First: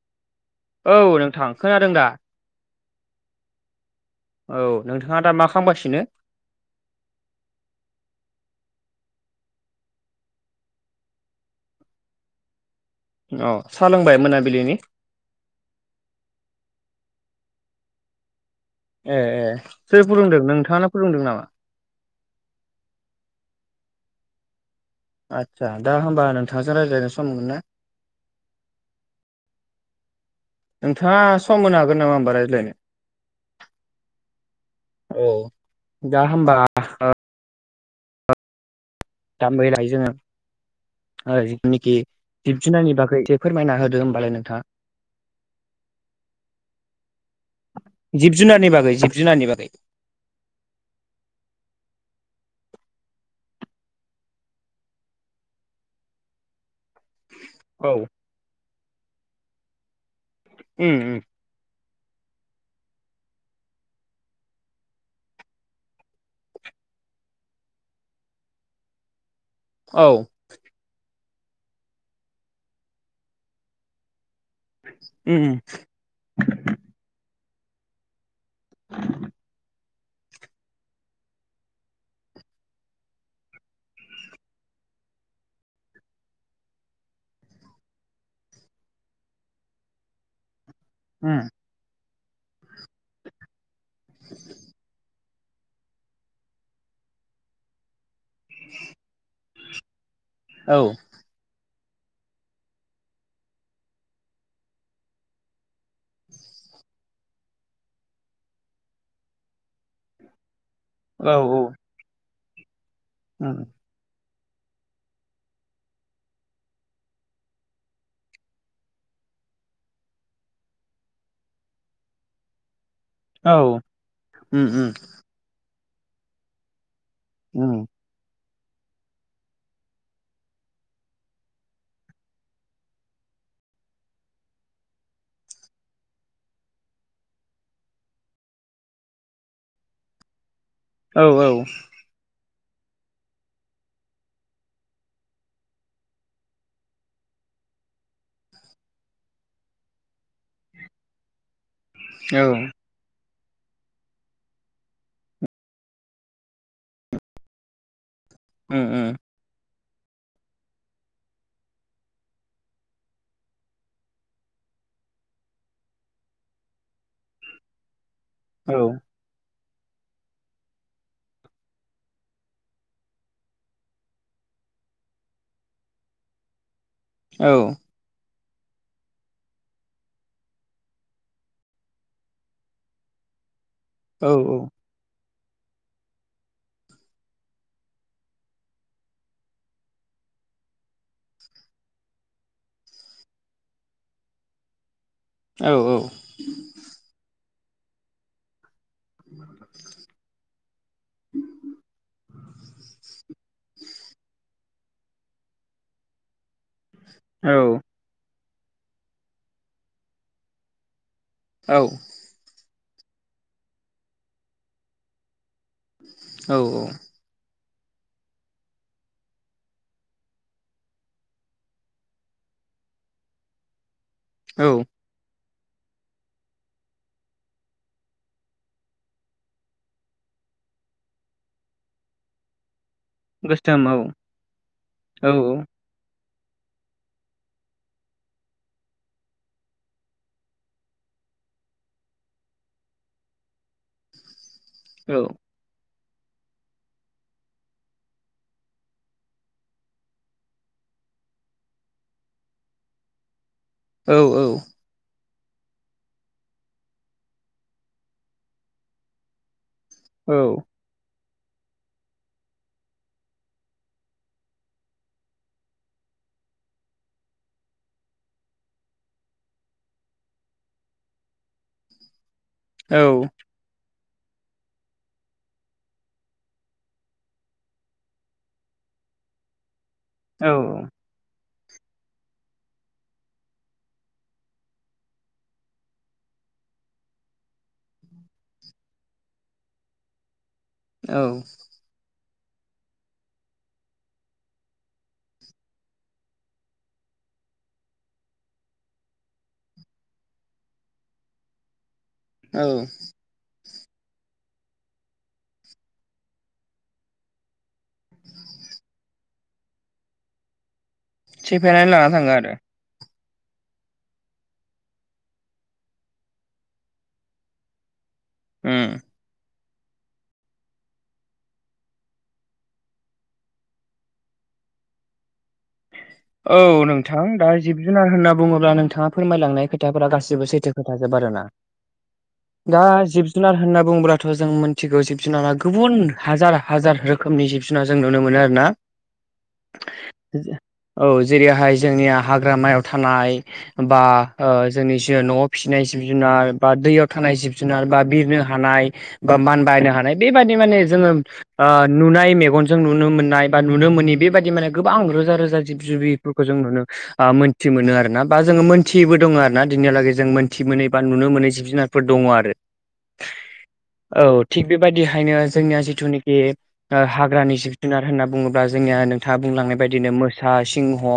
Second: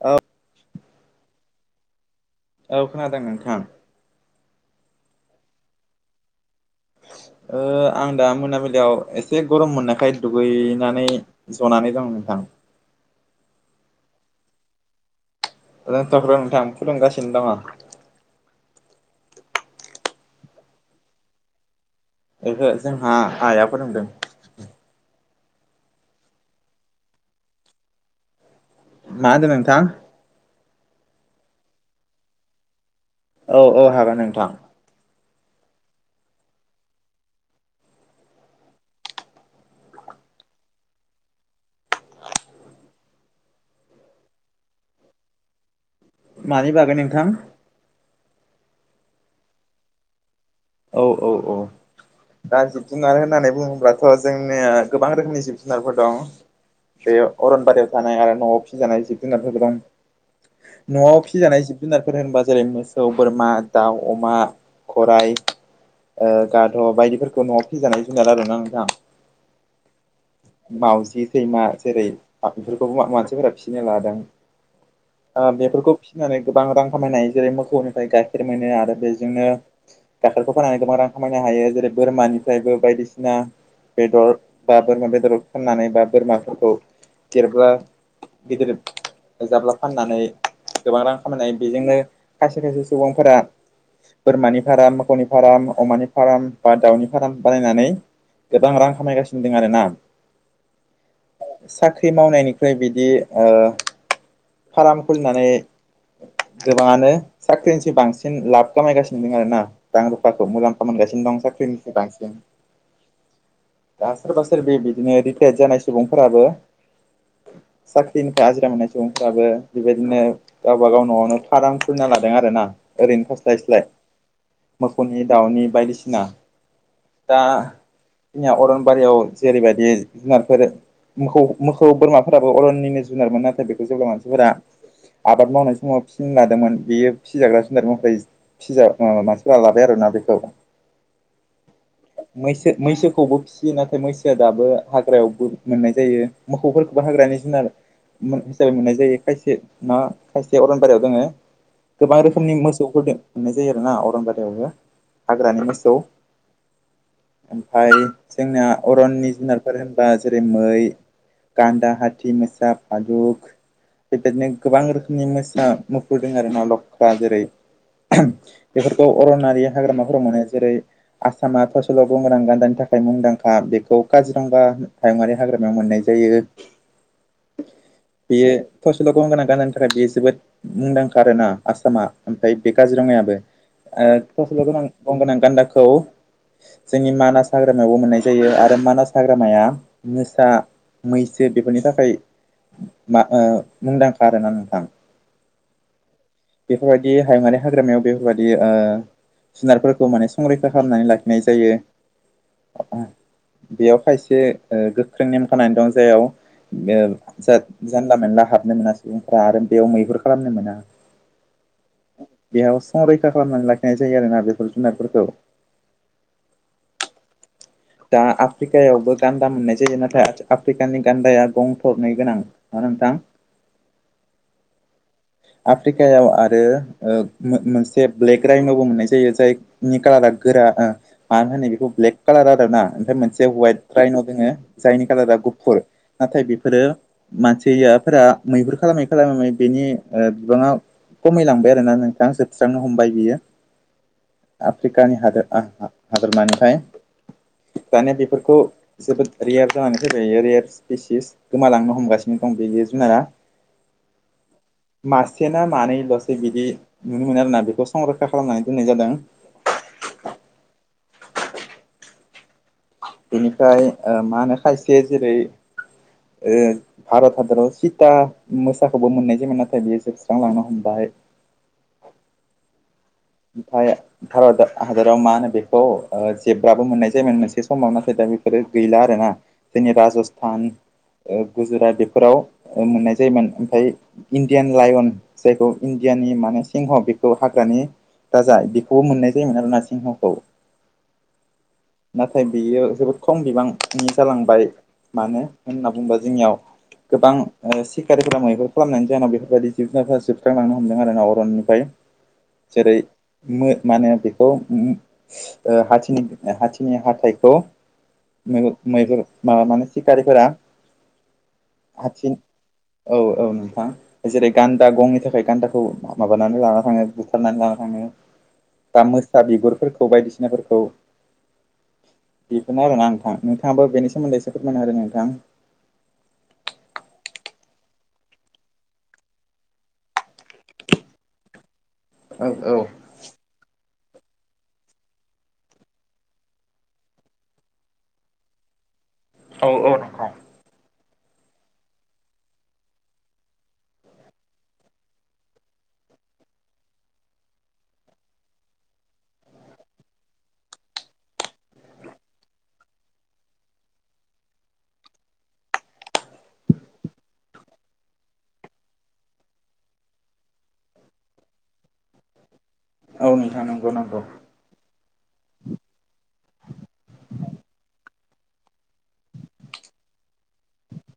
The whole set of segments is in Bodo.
औ औ नोंथां खोनादों दा औ खोनादों नोंथां औ नोंथाङा दा मा खालामगासिनो आं दा मोनाबिलियाव एसे गरम मोननायखाय दुगैनानै ज'नानै दं नोंथां अ सा लोंबाय मोनाबिलिनि लोंथ'आखैर नोंथां फुदुंगासिनो दङ ए ए सोर फुदुंदों नोंथाङानो फुदुंदों नामा ओहो जोंहा आइआ फुदुंदों आदसा दा होमबा नोंथांजों रायज्लायनो सम मोनगोन ना मा होनदों नोंथां नोंथाङा सम होनो हागोन नामा होमबा रायज्लायनो औ औ हागोन नोंथां औ दा होमबा [unintelligible] [unintelligible] जिब जुनारनि बागै एसे फोरमायना होदो होमबालाय नोंथाङा [unintelligible] मानि बागै नोंथां जिब जुनारनि बागै जिब जुनारनि बागै औ औ औ दा जिब जुनार होननानै बुङोब्लाथ' जोंनिया गोबां रोखोमनि जिब जुनारफोर दं बेयो अरनबारियाव औ थानाय आरो न'आव फिसिजानाय जिब जुनारफोर दं उम उम न'आव फिजानाय जिब जुनारफोर होनबा जेरै मोसौ बोरमा दाउ अमा घराइ गध' बायदिफोरखौ न'आव फिजानाय जुनार आरोना नोंथां औ मावउजि सैमा जेरै बेफोरखौबो मानसिफोरा फिसिनो लादों। उम ओ बेफोरखौ फिसिनानै गोबां रां खामायनो हायो जेरै मोसौनिफ्राय गाइ फोरमायनो आरो बेजोंनो गाइखेरखौ फाननानै गोबां रां खामायनो हायो जेरै बोरमानिफ्रायबो बायदिसिना बेदर बा बोरमा बेदरखौ फाननानै बा बोरमाफोरखौ देरब्ला गिदिर जाब्ला फाननानै गोबां रां उम खामायनो हायो बेजोंनो खायसे खायसे सुबुंफोरा बोरमानि फाराम मोखौनि फार्म अमानि फार्म बा दाउनि फार्म बानायनानै गोबां रां खामायगासिनो दं आरोना औ साख्रि मावनायनिख्रुइ बिदि ओ फार्म खुलिनानै गोबाङानो साख्रिनिसो बांसिन लाब खामायगासिनो दं आरोना रां रुफाखौ मुलाम्फा मोनगासिनो औ दं साख्रिनिख्रुइ बांसिन। उम दा सोरबा सोरबि बिदिनो रिटायार्द जानाय सुबुंफोराबो साख्रिनिफ्राय आजिरा मोननाय सुबुंफ्राबो बेबायदिनो गावबागाव न'आवनो फाराम खुलिना लादों आरोना ओरैनो औ थास्लायस्लाय उम उम मोसौनि दाउनि बायदिसिना दा उम जोंहा अरनबारियाव जेरैबायदि [unintelligible] मोखौ मोखौ बोरमाफोराबो अरननिनो जुनारमोन नाथाय बेखौ जेब्ला मानसिफोरा आबाद मावनाय समाव फिसिनो लादोंमोन बेयो फिजाग्रा जुनार महरै फिजा ओ मानसिफोरा लाबाय आरोना बेखौ। औ औ मैसो मैसोखौबो फिसियो नाथाय मैसोआ दाबो हाग्रायावबो मोननाय जायो मोखौफोरखौबो हाग्रानि जुनार मो हिसाबै मोननाय जायो खायसे ना खायसे अरनबारियाव दङो। गोबां औ रोखोमनि मोसौफोरदो मोननाय जायो आरो ना अरनबारियावबो हाग्रानि मोसौ ओमफाय जोंना उम उम अरननि जुनारफोर होनबा जेरै मै, गान्दा, हाथि, मोसा फादुग बेबायदिनो गोबां रोखोमनि मोसा मुफुर दों आरो ना लक्रा जेरै औ बेफोरखौ अरनारि हाग्रामाफोराव मानो जेरै आसामा थसेल' गं गोनां गान्दानि थाखाय मुंदांखा बेखौ काजिरंगा हायुङारि हाग्रामायाव मोननाय जायो। औ बियो फसल' गंगोना गानानि थाखाय बियो जोबोद मुंदांखा आरोना आसामा ओमफ्राय बे काजिरङायाबो ओ औ थसेल' गोनां गं गोनां गान्दाखौ जोंनि मानास हाग्रामायावबो मोननाय जायो आरो मानास हाग्रामाया मोसा मैसो बेफोरनि थाखाय मा ओ मुंदांखा आरोना नोंथां। औ औ बेफोरबायदि हायुङारि हाग्रामायाव बेफोरबायदि ओ जुनारफोरखौ माने संरैखा खालामनानै लाखिनाय जायो। बेयाव खायसे ओ गोख्रों नेम खोनानानै दं जायाव ओ औ जा नला मोनला हाबनो मोना सुबुंफ्रा आरो बेयाव मैहुर खालामनो मोना। औ बेयाव संरैखा खालामनानै लाखिनाय जायो आरोना बेफोर जुनारफोरखौ। औ औ दा आफ्रिकायावबो गान्दा मोननाय जायो नाथाय आफ्रिकानि गान्दाया गं थनै गोनां। हो नोंथां औ आफ्रिकायाव आरो मोनसे ब्लेक राइनावबो मोननाय जायो जाय कालारा गोरा मानो होनो बेखौ ब्लेक कालार आरो ना ओमफ्राय मोन जे गोसोम हवाइट औ राइन' दोङो जायनि औ कालारा गुफुर नाथाय बेफोरो मानसियाफोरा मैहुर खालामै खालामै बेनि बिबाङा खमायलांबाय आरो ना नोंथां सोबस्रांनो हमबाय बियो। औ आफ्रिकानि हादोर हादोरमानिफ्राय दानिया बेफोरखौ जोबोद रेयार जानानै फैयो रेयार स्पिसिस गोमालांनो हमगासिनो दं बे जुनारा। औ औ मासे ना मानैल'सो बिदि नुनो मोनो आरोना बेखौ संरखा खालामनानै दोननाय जादों। औ बेनिफ्राय मा होनो खायसे जेरै उम भारत हादराव सिता मोसाखौबो मोननाय जायोन नाथाय बेयो जोबस्रांलांनो हमबाय। औ ओमफ्राय भारत हादराव मा होनो बेखौ जेबाबो मोननाय जायोमोन मोनसे समाव नाथाय दा बेफोरो गैला आरो ना। जोंनि राजस्थान गुजरात बेफोराव मोननाय जायोमोन ओमफ्राय इण्डियान लाायन जायखौ इण्डियानि माने सिंह बेखौ हाग्रानि दाजाय बेखौबो मोननाय जायोमोन आरोना सिंहखौ औ नाथाय बियो जोबोद खम बिबांनि जालांबाय मानो होनना बुङोबा जोंनियाव गोबां ओ सिखारिफोरा मैहुर खालामनायनि जाहोनाव बेफोरबायदि जिब जुबुनारफोरा जोबस्रांलांनो हमदों आरोना अरननिफ्राय औ जेरै मो मानो बेखौ ओ हथिनि हाथिनि हाथाइखौ मैहुर मैहुर मा-माने सिखारिफोरा सेफायनानै लाना हाथि थाङो आरो औ औ नोंथां जेरै गान्दा गंनि थाखाय गान्दाखौ माबानानै लाना थाङो बुथारनानै लाना थाङो उम दा मोसा बिगुरफोरखौ बायदिसिनाफोरखौ बेखौनो आरोना नोंथां नोंथाङाब बेनि सोमोन्दै एसे फोरमायना होदो नोंथां [inaudible] औ नोंथां दा जिब जुनार होनना बुङोब्ला नोंथाङा फोरमायलांनाय खोथाफोरा गासिबो सैथो खोथाजोब आरोना औ दा औ जिब जिब जुनार होनना बुङोब्लाथ' जों मिथिगौ जिब जुनारा गुबुन हाजार हाजार रोखोमनि जिब सुना जों नुनो मोनो आरोना औ औ नं औ जेरैहाय जोंनिया हाग्रामायाव थानाय बा ओ जोंनि जि न'आव फिसिनाय जिब जुनार बा दैयाव थानाय जिब जुनार बा बिरनो हानाय बा मानबायनो हानाय बेबायदि माने जोङो नुनाय मेगनजों नुनो मोननाय बा नुनो मोनोनि बेबायदि माने गोबां रोजा रोज जा जिब जिबिफोरखौ जों नुनो आ मोन्थि मोनो आरोना बा जोङो मोनथियैबो दङो आरोना दिनिहालागै जों मोनथि मोनै बा नुनो मोनै जिब जुनार फोर दङ आरो औ नोंथां नंगौ नंगौ औ थिग बेबायदिहायनो जोंनिया जिथुनाखि हाग्रानि जिब जुनार होनना बुङोब्ला जोंनिया नोंथाङा बुंलांनाय बायदिनो मोस सा, सिंह, ओ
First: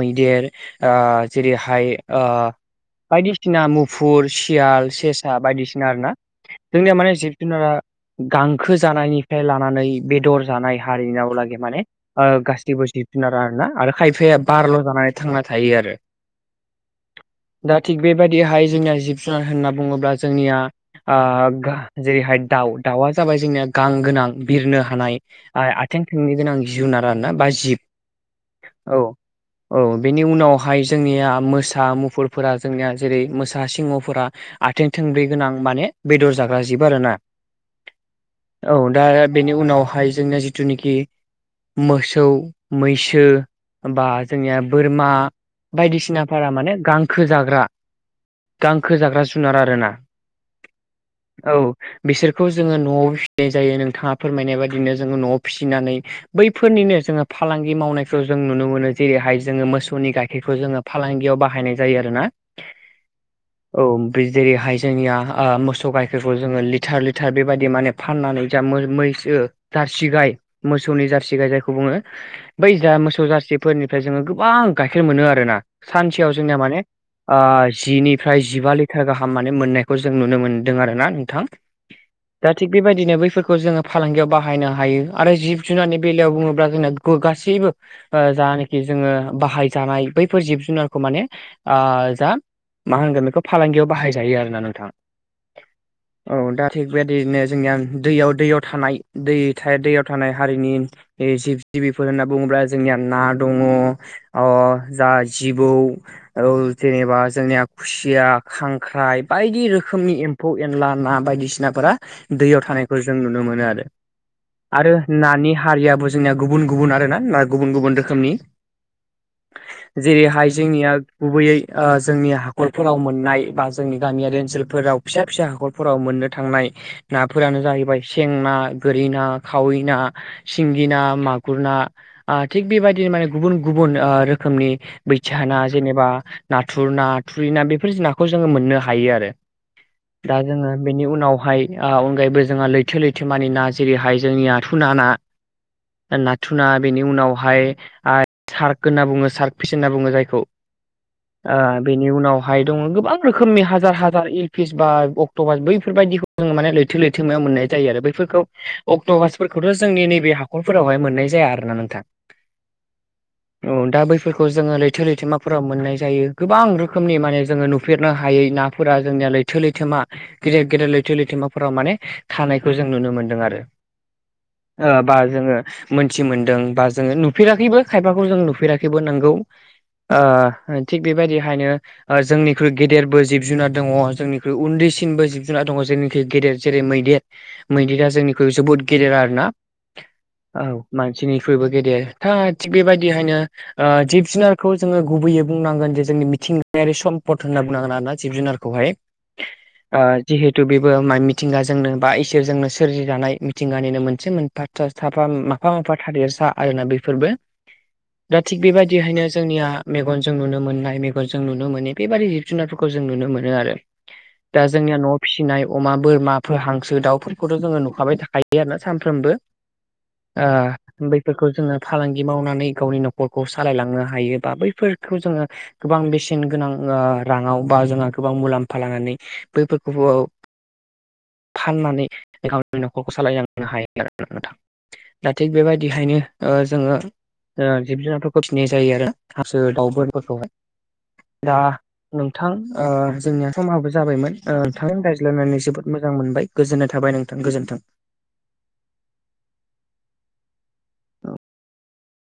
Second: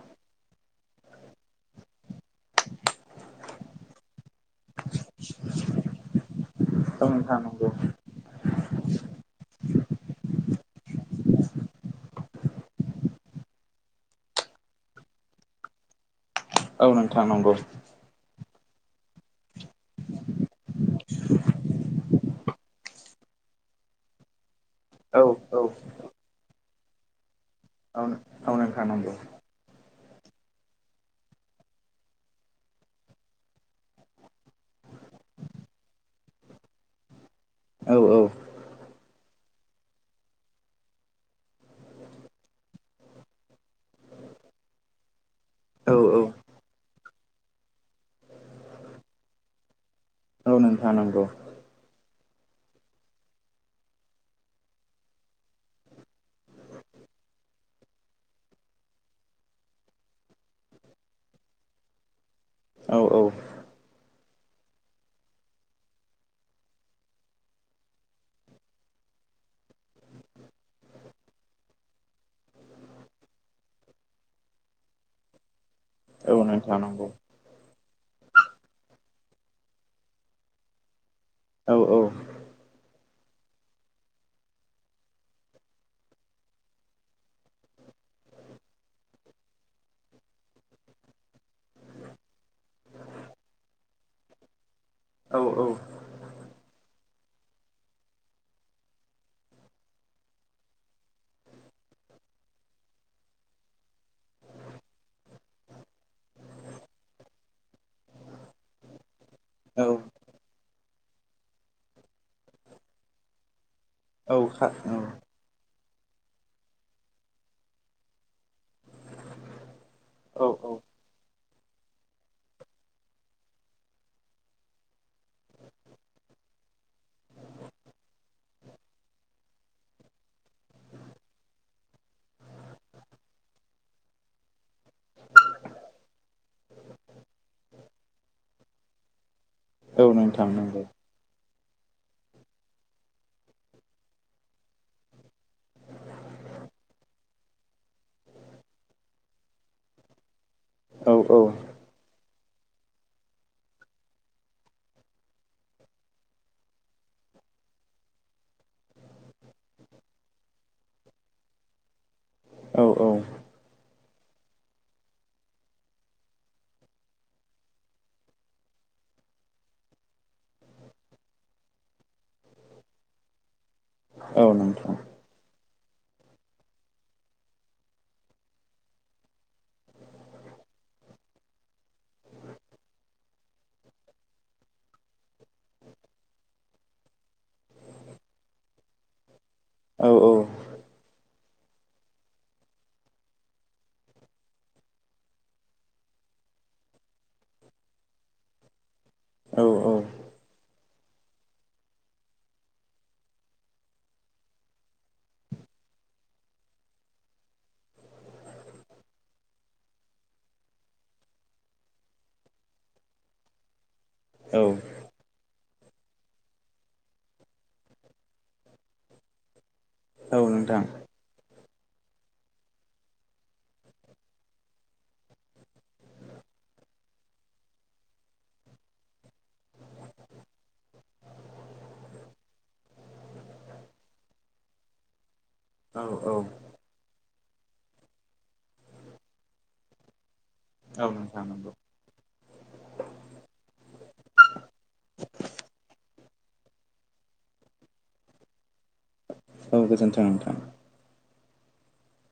मैदेर ओ जेरैहाय ओ बायदिसिना मुफुर, सियाल सेसा बायदिसिना आरोना जोंनिया औ माने जिब नोंथां नंगौ जुनारा गांखो जानायनिफ्राय लानानै बेदर जानाय हारिनावलागै माने गासैबो जिब जुनारा आरोना आरो खायफाया बारल' जानानै थांना थायो आरो औ नोंथां नांगौ दा थिग बेबायदिहाय जोंनिया जिब जुनार होनना बुङोब्ला जोंनिया आ गा जेरैहाय दाउ दाउआ जाबाय जोंनिया गां गोनां बिरनो हानाय औ औ आ-आथिं थोंनै गोनां जिुनार आरोना बा जिब आव नो आव नोंथां औ नोंगौ औ बेनि उनावहाय जोंनिया मोसा, मुफुरफोरा जोंनिया जेरै मोसा, सिंहफोरा आथिं थोंब्रै गोनां माने बेदर जाग्रा जिब आरोना औ औ औ दा बेनि उनावहाय जोंना जिथुनिखि मोसौ मैसो बा जोंनिया बोरमा औ औ बायदिसिनाफोरा माने गां खोजाग्रा गांखो जाग्रा जुनार आरोना औ नोंथां नांगौ औ बिसोरखौ जोङो न'आव फिसिनाय जायो नोंथाङा फोरमायनाय बाददिनो जोङो न'आव फिसिनानै बैफोरनिनो जोङो फालांगि मावनायखौ जों नुनो मोनो जेरैहाय जोङो मोसौनि गाइखेरखौ जोङो फालांगियाव बाहायनाय जायो आरोना औ औ औ बे जेरै हायजोंनिया ओ मोसौ गाइफोरखौ जोङो लिटार लिटार बेबायदि माने फाननानै जा मै-मैसो जारसि गाय मोसौनि जारसि गाय जायखौ बुङो। बै जा मोसौ जारसिफोरनिफ्राय जोङो गोबां गाइखेर मोनो आरोना। सानसेयाव औ जोंनिया माने नोंथां नंगौ ओ जिनिफ्राय जिबा लिटार गाहाम माने मोननायखौ जों नुनो मोन्दों आरो ना नोंथां। औ औ दा थिग बेबायदिनो बैफोरखौ जोङो फालांगियाव बाहायनो हायो आरो जिब जुनारनि बेलायाव बुङोब्ला जोंना खौ गासिबो ओ जानिखि जोङो बाहाय जानाय बैफोर जिब जुनारखौ माने ओ जा मा होनगोन बेखौ फालांगियाव बाहायजायो आरोना नोंथां। औ औ दा थिग बेबायदिनो जोंनिया दैयाव दैयाव थानाय दै था दैयाव थानाय हारिनि जिब जिबिफोर होनना बुङोब्ला जोंनिया ना दङ। अ जा जिबौ औ जेनेबा जोंनिया खुसिया खांख्राइ बायदि औ रोखोमनि एम एम्फौ एनला ना बायदिसिनाफोरा दैयाव थानायखौ जों नुनो मोनो आरो। औ खा आरो औ नानि हारियाबो जोंनिया गुबुन गुबुन आरोना ना गुबुन गुबुन रोखोमनि। [inaudible] जेरैहाय औ औ जोंनिया गुबैयै ओ जोंनि हाखरफोराव मोननाय बा जोंनि गामियारि ओनसोलफोराव। फिसा फिसा हाखरफोराव मोननो थांनाय। नाफोरानो जाहैबाय सें ना गोरि ना खावै ना सिंगि ना मा खुरना आं थिग बेबायदिनो माने गुबुन गुबुन ओ रोखोमनि बैथिया ना जेनेबा नाथुर ना थुरि ना बेफोर नाखौ जोङो मोननो हायो आरो। औ दा नोंथां जोङो नंगौ बेनि उनावहाय ओ अनगायैबो जोंहा लैथो लैथो मानि ना जेरैहाय जोंनि आथु ना ना। नाथुना बेनि उनावहाय ओ सार्क होनना बुङो सार्क फिस होनना बुङो जायखौ। औ औ ओ बेनि उनावहाय दङ गोबां रोखोमनि हाजार हाजार एलपिस बा अक्ट'बास बैफोरबायदि जों माने लैथो लैथो मायाव मोननाय जायो आरो बैफोरखौ अक्ट'भासफोरखौथ' जोंनि नैबे हा खरफोरावहाय मोननाय जाया आरो ना नोंथां। औ औ औ दा बैफोरखौ जोङो लैथो लैथोमाफोराव मोननाय जायो गोबां रोखोमनि माने जोङो नुफेरनो हायै ना फोरा जोंनिया लैथो लैथोमा गेदेर गेदेर लैथो लैथोमाफोराव माने थानायखौ जों नुनो मोन्दों आरो। औ नोंथां ओ बा जोङो मोनथि मोन्दों बा जोङो नुफेराखैबो खायफाखौ जों नुफेराखैबो नोंगौ। ओ थिग बेबायदिखायनो ओ जोंनिख्रुइ गदेरबो जिब जुनार दङ जोंनिख्रुइ उन्दैसिनबो जिब जुनार दङ जोंनिख्रुइ गेदेर जेरै मैदेर मैदेरा जोंनिख्रुइ जोबोद गेदेर आरो ना। औ औ औ मानसिनिफ्रायबो गेदेर था थिग बेबायदिहायनो ओ जिब जुनारखौ जोङो गुबैयै बुंनांगोन जे जोंनि मिथिंगायारि सम्पद होनना बुंनांगोन आरोना जिब जुनार खौहाय औ ओ जिहेतु बेबो मा मिथिंगाजोंनो बा इसोरजोंनो सोरजिजानाय मिथिंगानिनो मोनसे मोन बासर्था साफा माफा माफा थादेरसा आरोना बेफोरबो। दा थिग बेबायदिहायनो जोंनिया मेगनजों नुनो मोननाय मेगनजों नुनो मोनो बेबादि जुनारफोरखौ जों नुनो मोनो आरो औ दा जोंनिया न फिसिनाय अमा बोरमाफोर हांसो दाउफोरखौथ' जोङो नुखाबाय थाखायो आरो ना सानफ्रोमबो। औ आ नोंथां बै फोरखौ जोङो फालांगि मावनानै गावनि न'खरखौ सालायलांनो हायो बा बैफोरखौ जोङो गोबां बेसेन गोनां ओ राङाव बा जोंहा गोबां मुलाम्फा लानानै बैफोरखौबो फाननानै गावनि न'खरखौ सालायलांनो हायो आरो। नोंथां दा थिग औ बेबायदिहायनो ओ जोङो ओ जिब जुनारफोरखौ फिननाय जायो आरो हांसो दाउफोरखौहाय। औ नोंथां दा नंगौ नोंथां ओ जोंनिया समहाबो जाबायमोन ओ नोंथांजों रायज्लायनानै जोबोद मोजां मोनबाय। गोजोन्नाय थाबाय नोंथां गोजोन्थों। औ गोजोन्थों नोंथां।